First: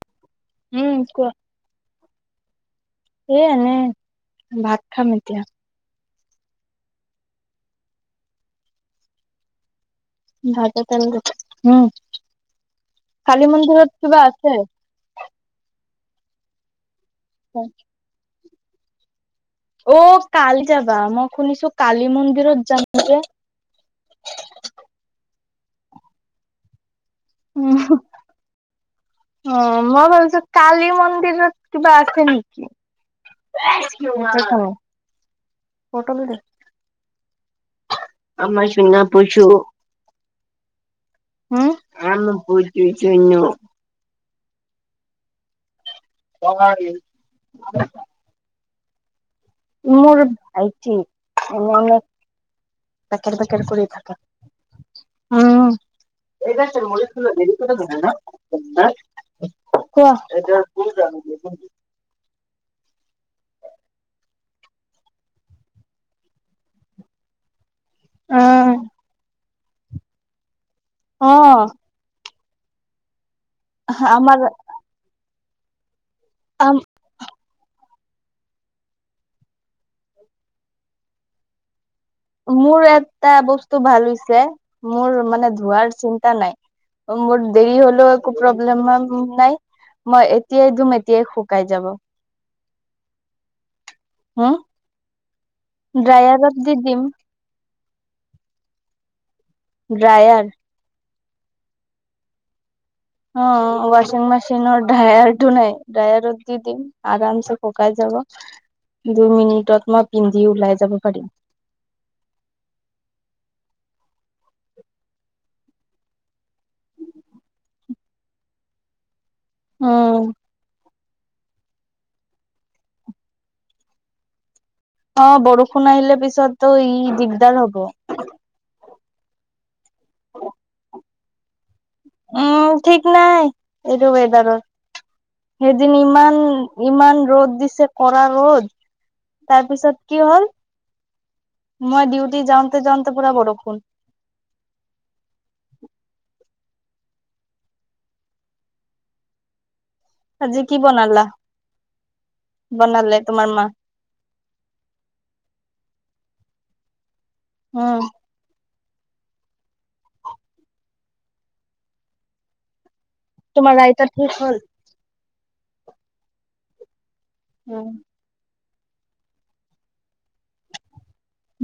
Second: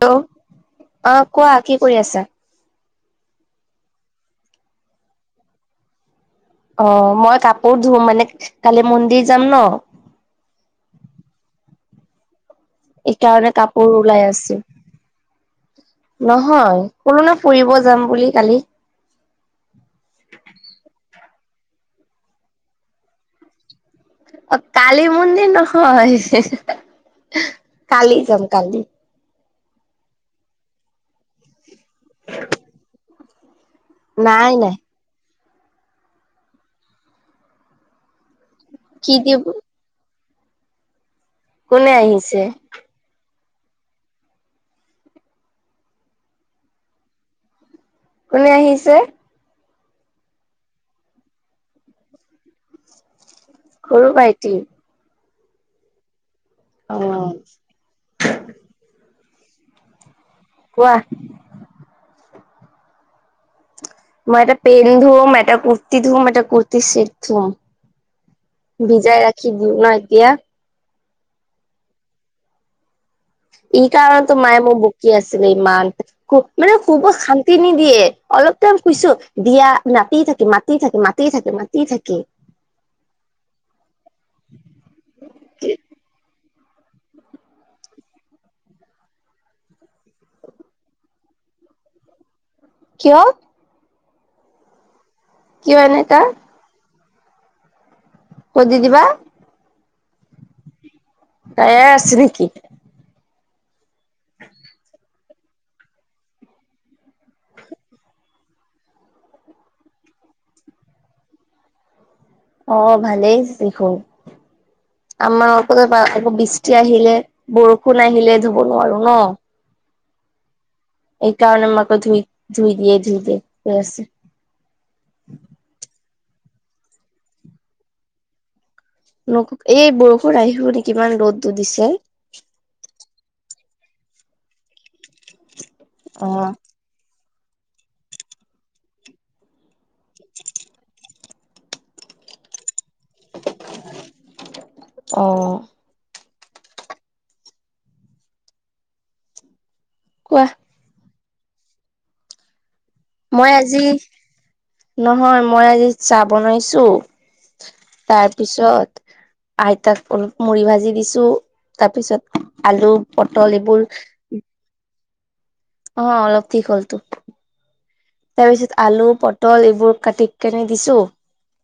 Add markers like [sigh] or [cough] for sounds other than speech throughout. Hello অ কোৱা কি কৰি আছা এ এনেই ভাত খাম এতিয়া অ মই কাপোৰ ধো মানে কালি মন্দিৰ যাম ন ভাতে তেল উম কালি এইকাৰণে মন্দিৰত কাপোৰ কিবা ওলাই আছে আছো নহয় কলো ন ফুৰিব যাম বুলি কালি অ কাল যাবা মই শুনিছো কালি মন্দিৰত যাম যে অ কালী মন্দিৰ নহয় উহু কালি যাম কালি উ মই ভাবছো কালি মন্দিৰত কিবা আছে নেকি, হাছিঅ মা নাই কৃষ্ণ নাই। পটলতো দে আমাৰ চোঙা কি দিব পোইছো। উম কোনে আম আহিছে বুজিচুনু অ [unintelligible] কোনে আহিছে মোৰ ভাইটি ধেনেনেক বেকেৰ বেকেৰ কৰি সৰু থাকে ভাইটি উম এইবাৰ অ। মৰিুল দেৰি হয় ন হে ক এতি প কোৱা জান [unintelligible] মই এটা পেন ধুম এটা কুৰ্তি ধুম এটা কুৰ্তি চেট ধুম অ', ভিজাই ৰাখি দিওঁ না এতিয়া অ ই কাৰণতো আমাৰ মায়ে মোৰ বকি আছিলে ইমান খুব মানে আম খুব শান্তি ন্তি নিদিয়ে অলপ টাইম শোইছো দিয়া মাতি থাকে মাতি থাকে মাতে থাকে মাতি থাকে মোৰ এটা বস্তু ভাল হৈছে মোৰ মানে ধোৱাৰ চিন্তা নাই। মোৰ দেৰি হ'লেও একো প্ৰব্লেম নাই। মই এতিয়াই ধুম এতিয়াই শুকাই যাব। কিয়? হুম। কিয় এনেকা ড্ৰায়াৰত দি দিম। ক'ত দি দিবা? ড্ৰায়াৰ। ড্ৰায়াৰ আছে নেকি? অ ৱাচিং মেচিনৰ ড্ৰায়াৰ তু নাই ড্ৰায়াৰত দি দিম। আৰামচে শুকাই যাব দুই মিনিটত মই পিন্ধি ওলাই যাব পাৰিম। অ ভালেই দেখোন। আমাৰ আকৌ বৃষ্টি আহিলে বৰষুণ আহিলে ধুৱ নোৱাৰোঁ নহ। উম। এইকাৰণে [unintelligible] ধুই-ধুই দিয়ে ধুই দিয়ে আছে। অ বৰষুণ আহিলে পিছততো ই দিগদাৰ হ'ব। নহ এই বৰষুণ আহিব নেকি ইমান ৰ'দটো দিছে। উম ঠিক নাই। এইটো ৱেদাৰৰ সেইদিন অ ইমান। ইমান ৰ'দ দিছে কৰা ৰ'দ তাৰপিছত কি হ'ল? মই ডিউটি যাওঁতে, যাওঁতে পুৰা বৰষুণ। অ। কোৱা আজি কি বনালা বনালে। তোমাৰ মই মা আজি নহয় মই আজি চাহ বনাইছোঁ। উম তাৰ পিছত আইতাক অলপ মুড়ি ভাজি দিছোঁ তাৰপিছত আলু পটল এইবোৰ তোমাৰ আইতাৰ ঠিক হ'ল? অ অলপ ঠিক হ'লতো। উম। তাৰপিছত আলু পটল এইবোৰ কাটি কেনে দিছোঁ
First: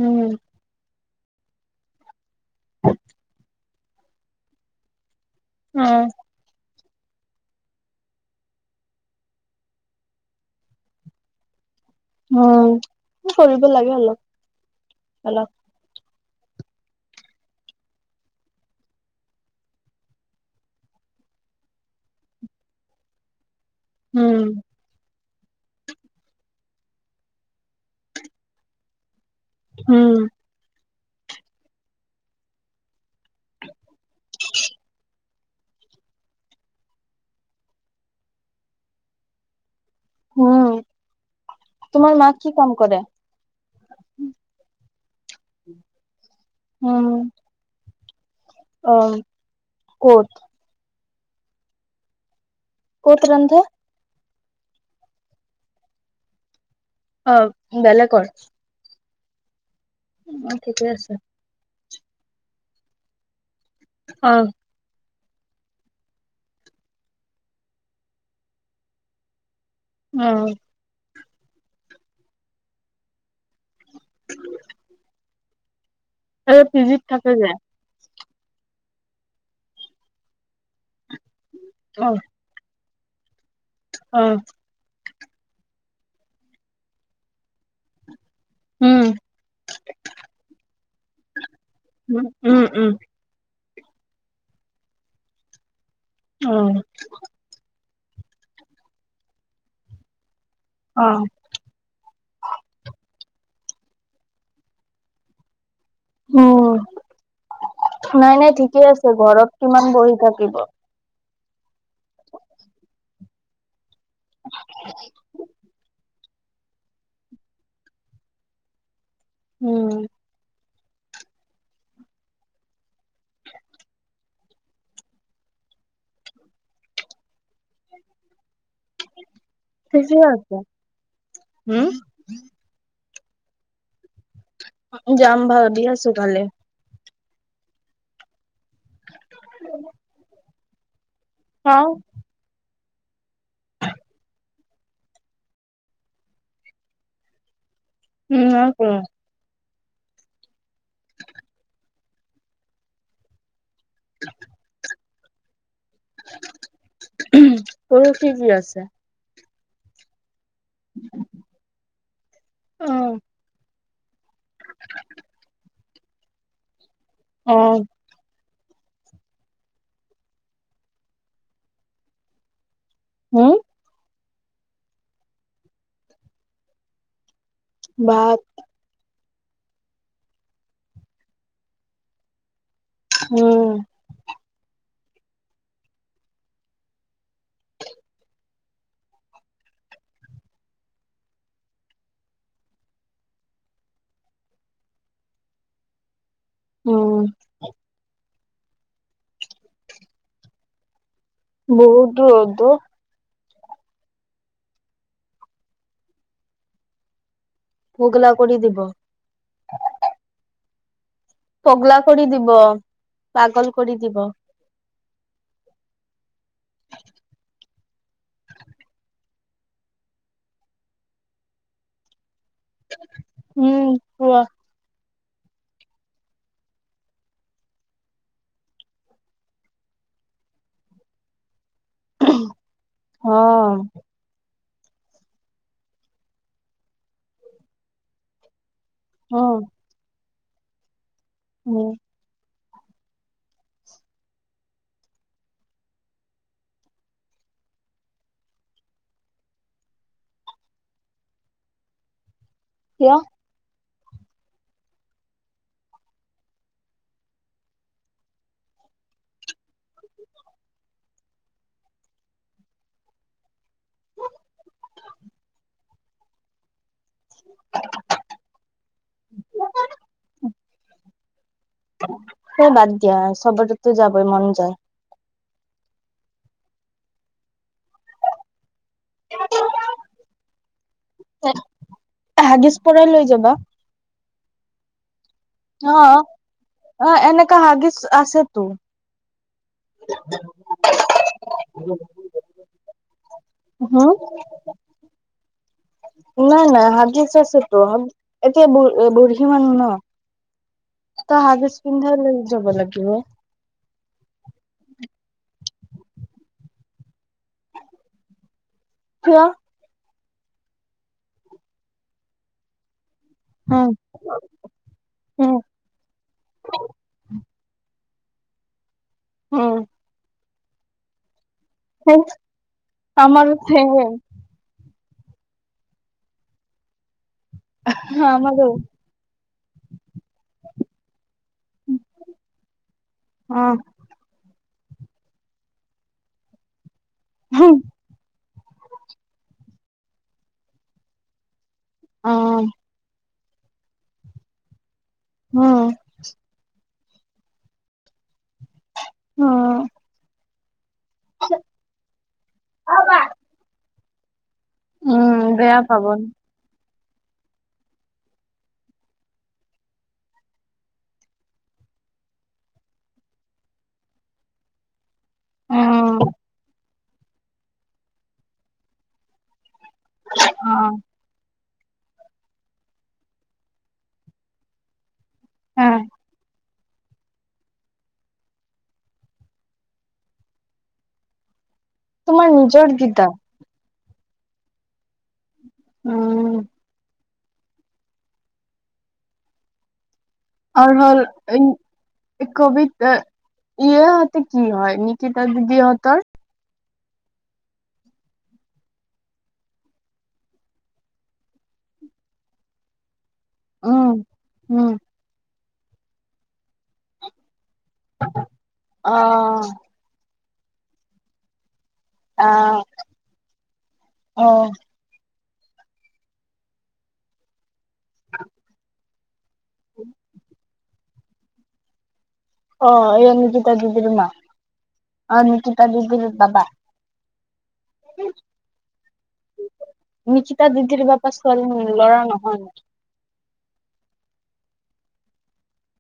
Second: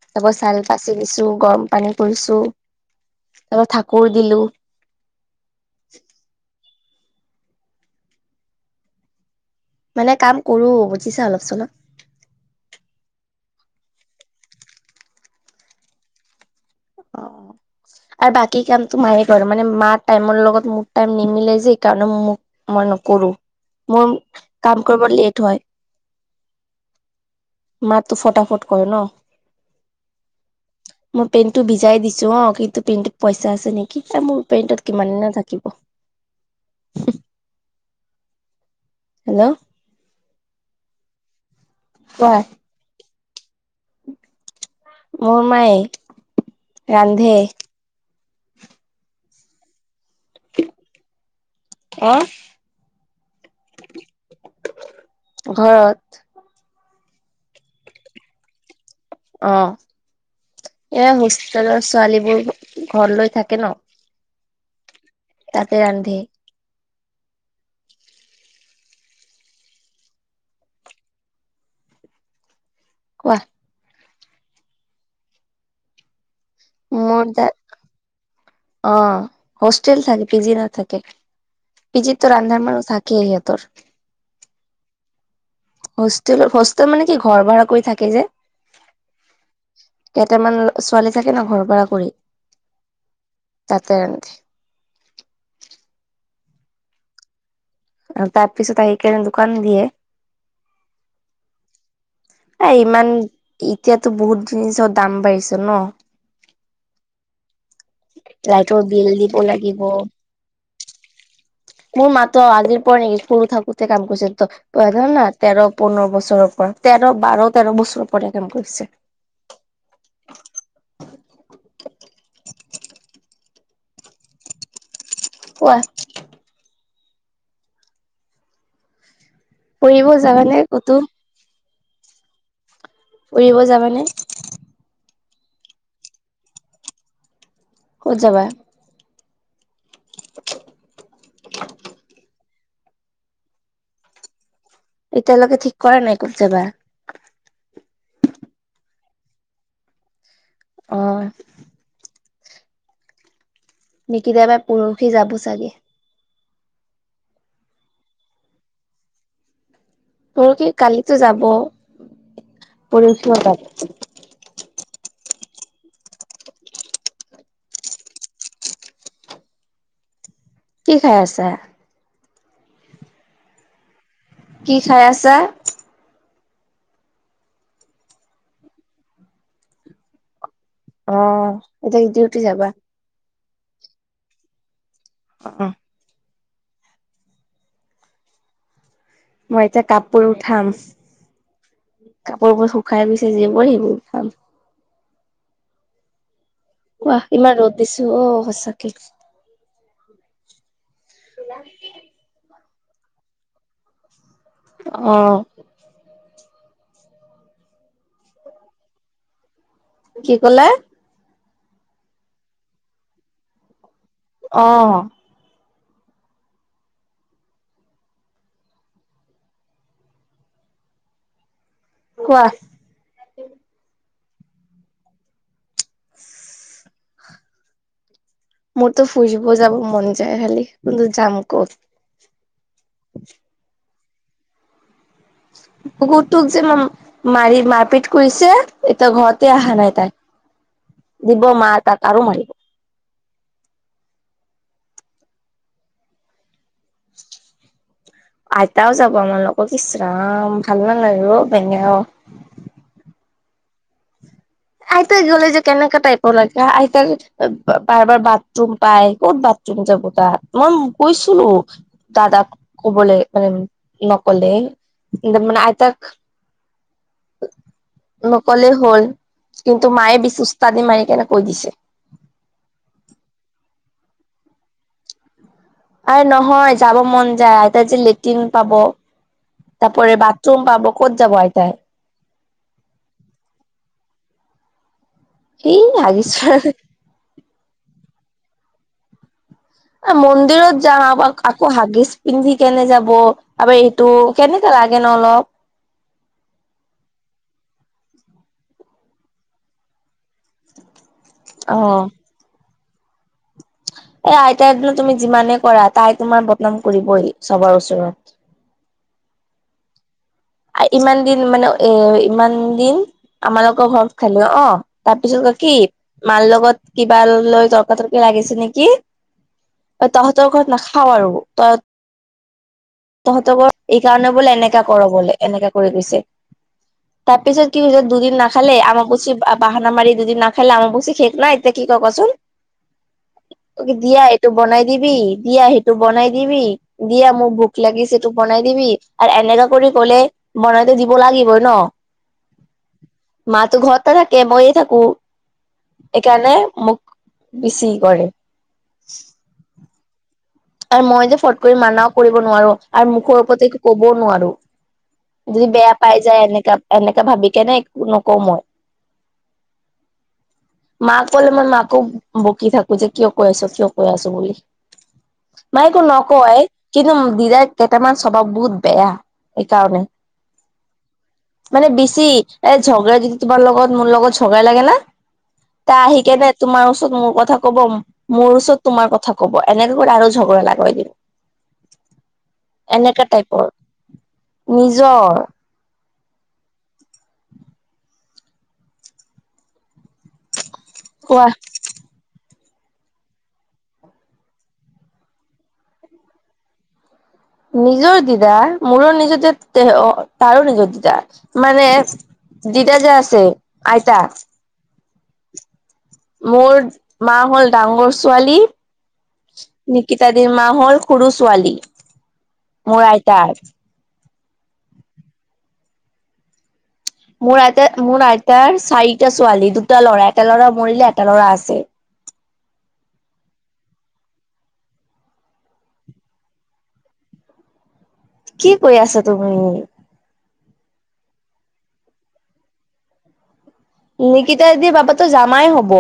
উম আকৌ চাল বাচি দিছোঁ গৰম পানী কৰিছোঁ। [inaudible] [unintelligible] ঠাকুৰ দিলোঁ। অ। মানে কাম কৰোঁ বুজিছা অলপ চলপ। উম কৰিব লাগে অলপ, অলপ। অ। আৰু বাকী কামটো মায়ে কৰে মানে মাৰ টাইমৰ লগত মোৰ টাইম নিমিলে যে সেইকাৰণে মোক মই নকৰোঁ মোৰ উম কাম কৰিব দিলে লেট হয়। মাটো ফটাফট কৰে নহ। উম। মোৰ পেন টো ভিজাই দিছোঁ অ কিন্তু পেণ্টত পইচা আছে নেকি মোৰ পেইণ্টত কিমান [unintelligible] থাকিব। [inaudible] হেল্ল'। উম, তোমাৰ মা কোৱা কি কাম কৰে? মোৰ মায়ে ৰান্ধে অম ক'ত- অ- ক'ত ৰান্ধে ঘৰত অ বেলেকৰ অ অ ঠিকে এ আছে হোষ্টেলৰ ছোৱালীবোৰ ঘৰ লৈ থাকে ন- অ তাতে ৰান্ধে- উম- কোৱা এ পিজিত মোৰ থাকে দা যে অ হষ্টেল থাকে পিজি নাথাকে অ পিজিটো ৰান্ধাৰ মানুহ থাক কে সেহতৰ অ হোষ্টেলত হোষ্টেল মানে কি ঘৰ ভাড়া কৰি থাকে যে- উম কেইটামান ছোৱালী থাকে ন ঘৰ ভাৰা কৰি- উম উম উম তাতে ৰান্ধে- উম অ তাৰ পিছত আহি কেনে দোকান দিয়ে- অ- এ ইমান এতিয়াতো বহুত জিনিছৰ দাম বাঢ়িছে ন- উম নাই নাই লাইটৰ ঠিকে বিল আছে দিব ঘৰত লাগিব। কিমান বহি থাকিব- মোৰ মা ত আজিৰ পৰা নেকি সৰু থাকোতে কাম কৰিছে ত ধৰ না তেৰ পোন্ধৰ বছৰৰ পৰা তেৰ বাৰ তেৰ বছৰৰ পৰা কাম কৰিছে- উম- কোৱা ফুৰিব যাবানে [unintelligible] ক'তো? হুম ফুৰিব যাবা নে যাম ভাবি আছোঁ তালে ক'ত যাবা [unintelligible] [unintelligible] চাও এতিয়ালেকে ঠিক কৰা নাই ক'ত যাবা উম নাই কৰা অ নিকিতা বাৰ পৰখি যাব চাগে পৰখি কি আছে পৰখি কালিতো যাব উম পৰখিও যাব অ কি খাই আছা হুম কি খাই আছা ভাত অ, এতিয়া ডিউটি যাবা? উম। অ অ। [inaudible] মই এতিয়া কাপোৰ উঠাম। কাপোৰবোৰ শুকাই গৈছে যিবোৰ, সেইবোৰ উঠাম। উম। কোৱা? ইমান ৰ'দ দিছে অ সঁচাকে। বহুত দূৰ ৰ'দ অ। অ। পগলা কৰি দিব। কি ক'লে? পগলা কৰি দিব। পাগল কৰি দিব। অ। কোৱা? উম, কোৱা? [inaudible] মোৰতো ফুৰিব যাব মন যায় খালি, কিন্তু যাম ক'ত? অ। কুকুৰটোক যেন মাৰি মাৰপিট কৰিছে। এতিয়া অ ঘৰতে আহা নাই তাই। দিব মাৰ উম, তাক আৰু মাৰিব। [inaudible] আইতাও যাব আমাৰ লগত ইচৰাম, ভাল নালাগে অ বেঙ কিয়? আইতাই গ'লে যে কেনেকা টাইপৰ লাগে আইতাৰ বাৰে বাৰে বাথৰুম পাই ক'ত বা যোন যাব তাত। মই কৈছিলো। দাদাক ক'বলে মানে নক'লে [unintelligible] মানে আইতাক নকলে হ'ল। কিন্তু মায়ে বেছি উস্তাদি মাৰি কেনে কৈ দিছে। সে বাদ দিয়া। সবৰ ততো যাবই মন যায়। আৰে নহয় যাব মন যায়। আইতা যে লেট্ৰিন পাব। তাপৰে বাথৰুম পাব, ক'ত যাব আইতাই? হাগিছ পৰাই লৈ যাবা। অ', [unintelligible] অ, এনেকা হাগিছ আছেতো। মন্দিৰত যাওঁ আ আকৌ হাগিজ পিন্ধি কেনে যাব। আবে এইটো হম, কেনেকে লাগে ন অলপ। নাই নাই হাগিচ আছেত'। এতিয়া বু বুঢ়ী মানুহ ন। তা হাগিছ অ পিন্ধাই লৈ যাব লাগিব। এ আইতাৰ [unintelligible] তুমি যিমানে কৰা তাই তোমাৰ বদনাম কৰিবই চবৰ ওচৰত। কিয়? ইমান দিন মানে এ ইমান দিন উম, আমালোকৰ ঘৰত খালো অ, তাৰ পিছত উম, কয় কি? মাৰ লগত কিবা লৈ তৰ্ক তৰ্কি লাগিছে নেকি? উম। তহঁতৰ ঘৰত নাখাও আৰু তই হ তহঁত ব এই কাৰণে বোলে এনেকা কৰ বোলে এনেকা কৰি গৈছে। তাৰ পিছত কি হৈছে দুদিন ন আমাৰো। খালে আমাক বুচি বাহানা মাৰি দুদিন না খালে, আমাক বুছি শেক নাই এতিয়া কি ক কচোন। [unintelligible] অহ। দিয়া এইটো বনাই দিবি, দিয়া সেইটো বনাই দিবি, দিয়া মোৰ ভোক উম, লাগিছে টো বনাই দিবি আৰু এনেকাা কৰি কলে বনাইতো দিব লাগিবই ন। অ। মাতো ঘৰতে থাকে মই থাকো। [inaudible] এইকাৰণে মোক বেছি কৰে। অ। আৰু মই যে ফট কৰি মানাও কৰিব নোৱাৰো আৰু মুখৰ ওপৰতো কবও নোৱাৰো। উম, যদি বেয়া পাব। পাই যায় এনেকা এনেকা ভাবি কেনে একো নকওঁ মই। মাক কলে মই মাকো বকি থাকো যে কিয় কৈ আছ কিয় কৈ আছ বুলি। মায়ে একো উম, নকয় কিন্তু দিৰাই কেইটামান ছভাৱ বহুত বেয়া এইকাৰণে। অ। মানে বেছি এ ঝগাই যদি তোমাৰ লগত মোৰ লগত ঝগৰা লাগে না উম, তাই আহি কেনে তোমাৰ ওচৰত মোৰ কথা কব, মোৰ ওচৰত তোমাৰ কথা কব এনেক আৰু ঝগৰা লগাই দিয়ে, তোমাৰ নিজৰ গীতা। এনেকা টাইপৰ। নিজৰ উম। হল হল কোৱা ইন কবিতা ইয়ে য়াতে কি হয়, নিকিতা দিদি হেতৰ। নিজৰ দিবা, মোৰো নিজতেতে অ তাৰো নিজৰ দিবা মানে দিতা যে আছে আইতা উম। মোৰ মা হল ডাঙৰ ছোৱালী নিকিতাদি মা হ'ল সৰু ছোৱালী মোৰ আইতাৰ। অহ। মোৰ আইতা মোৰ আইতাৰ চাৰিটা ছোৱালী দুটা ল'ৰা এটা ল'ৰা মৰিলে এটা ল'ৰা আছে। অ এ নিতিত দদিৰ মা, অ নিতি ত দদিৰ বাবা। [unintelligible] কি কৰি আছা তুমি? নিকিতা দিদিৰ বাপা ছোৱালী ল'ৰা নহয় নিকিতা দি বাবা টো জামাই হব।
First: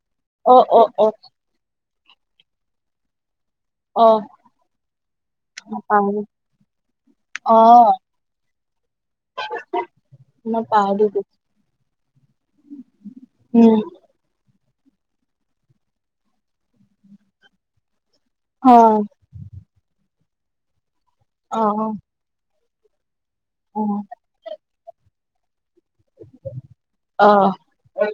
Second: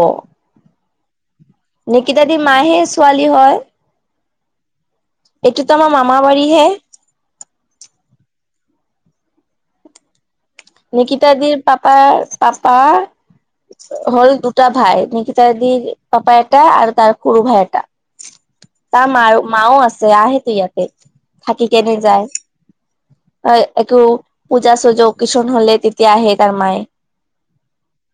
অ অ অ নেকিতা দি মা হে ছোৱালী হয়। অ এইটোতো আমাৰ মামা বাৰী হে। অহ নিকিতা দিৰ পাপা পাপা উম হ'ল দুটা ভাই, নিকিতা দিৰ পাপা এটা আৰু তাৰ সৰু ভাই এটা। অ তাৰ মাৰ মাও আছে আহেতো ইয়াতে, অ থাকি কেনে যায়। অ এটো পূজা চোজা অক্কেচন হলে তেতিয়া আহে তাৰ মায়ে। অ হয়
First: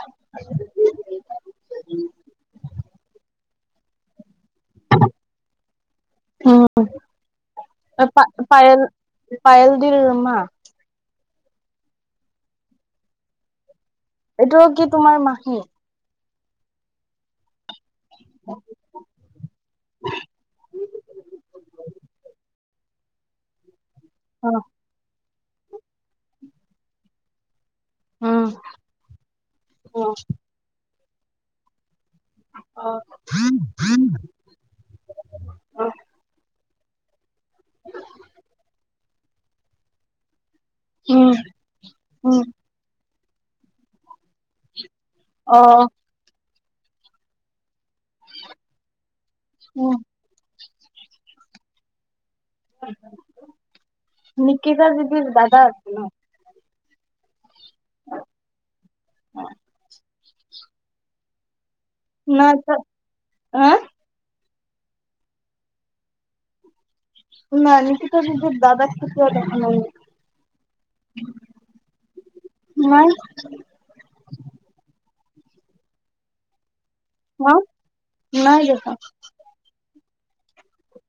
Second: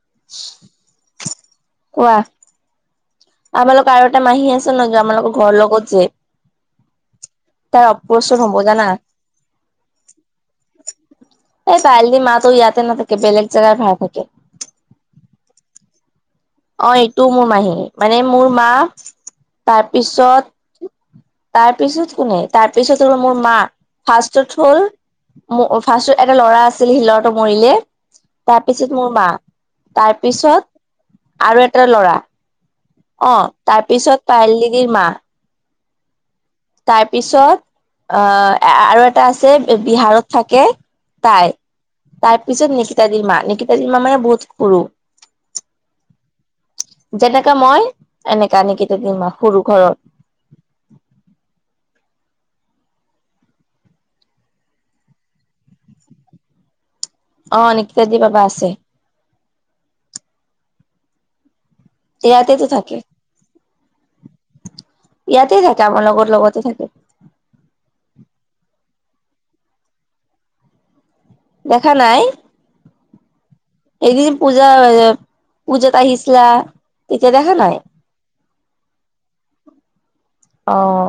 [inaudible] কোৱা আপোনালোকৰ আৰু এটা মাহী আছে ন আমাৰলোকৰ ঘৰৰ লগত যে। উম তাৰ প অপাৰেচন হ'ব পায়ল জানা। পায়ল দিলমা। এই কাইলি মাতো ইয়াতে নাথাকে বেলেগ জাগাই ভাড়া থাকে এইটো কি তোমাৰ মাহী অ এইটোও মোৰ মাহী মানে মোৰ মা তাৰপিছত তাৰপিছত কোনে তাৰপিছত হ'ল মোৰ ম অ ফাৰ্ষটত হ'ল ফাৰ্ষ্টত এটা ল'ৰা আছিল সি ল'ৰাটো মৰিলে উম তাৰপিছত মোৰ মা অ তাৰপিছত আৰু এটা ল'ৰা অ অ তাৰ পিছত পাৰলিগিৰ মা অ তাৰপিছত আহ আৰু এটা আছে বিহাৰত থাকে উম তাই তাৰ উম পিছত নিকিতাদিৰ মা নিকিতাদিৰ মা মানে বহুত সৰু অ যেনেকা মই এনেকা নিকিতা দি মই সৰু ঘৰত উম নিকিতা দিদিৰ দাদা আছে ন অ নিকিতা দি বাবা আছে অ নাই ইয়াতেতো ত থাকে হা ইয়াতে থাকে আমাৰ লগৰ লগতে থাকে নাই নকি ত নিজৰ দাদাকটো কিয় দেখা নাই দেখা নাই নাই, এদিন পূজা পূজাত আহিছিলা তেতিয়া দেখা না, নাই নাই দেখা। আহ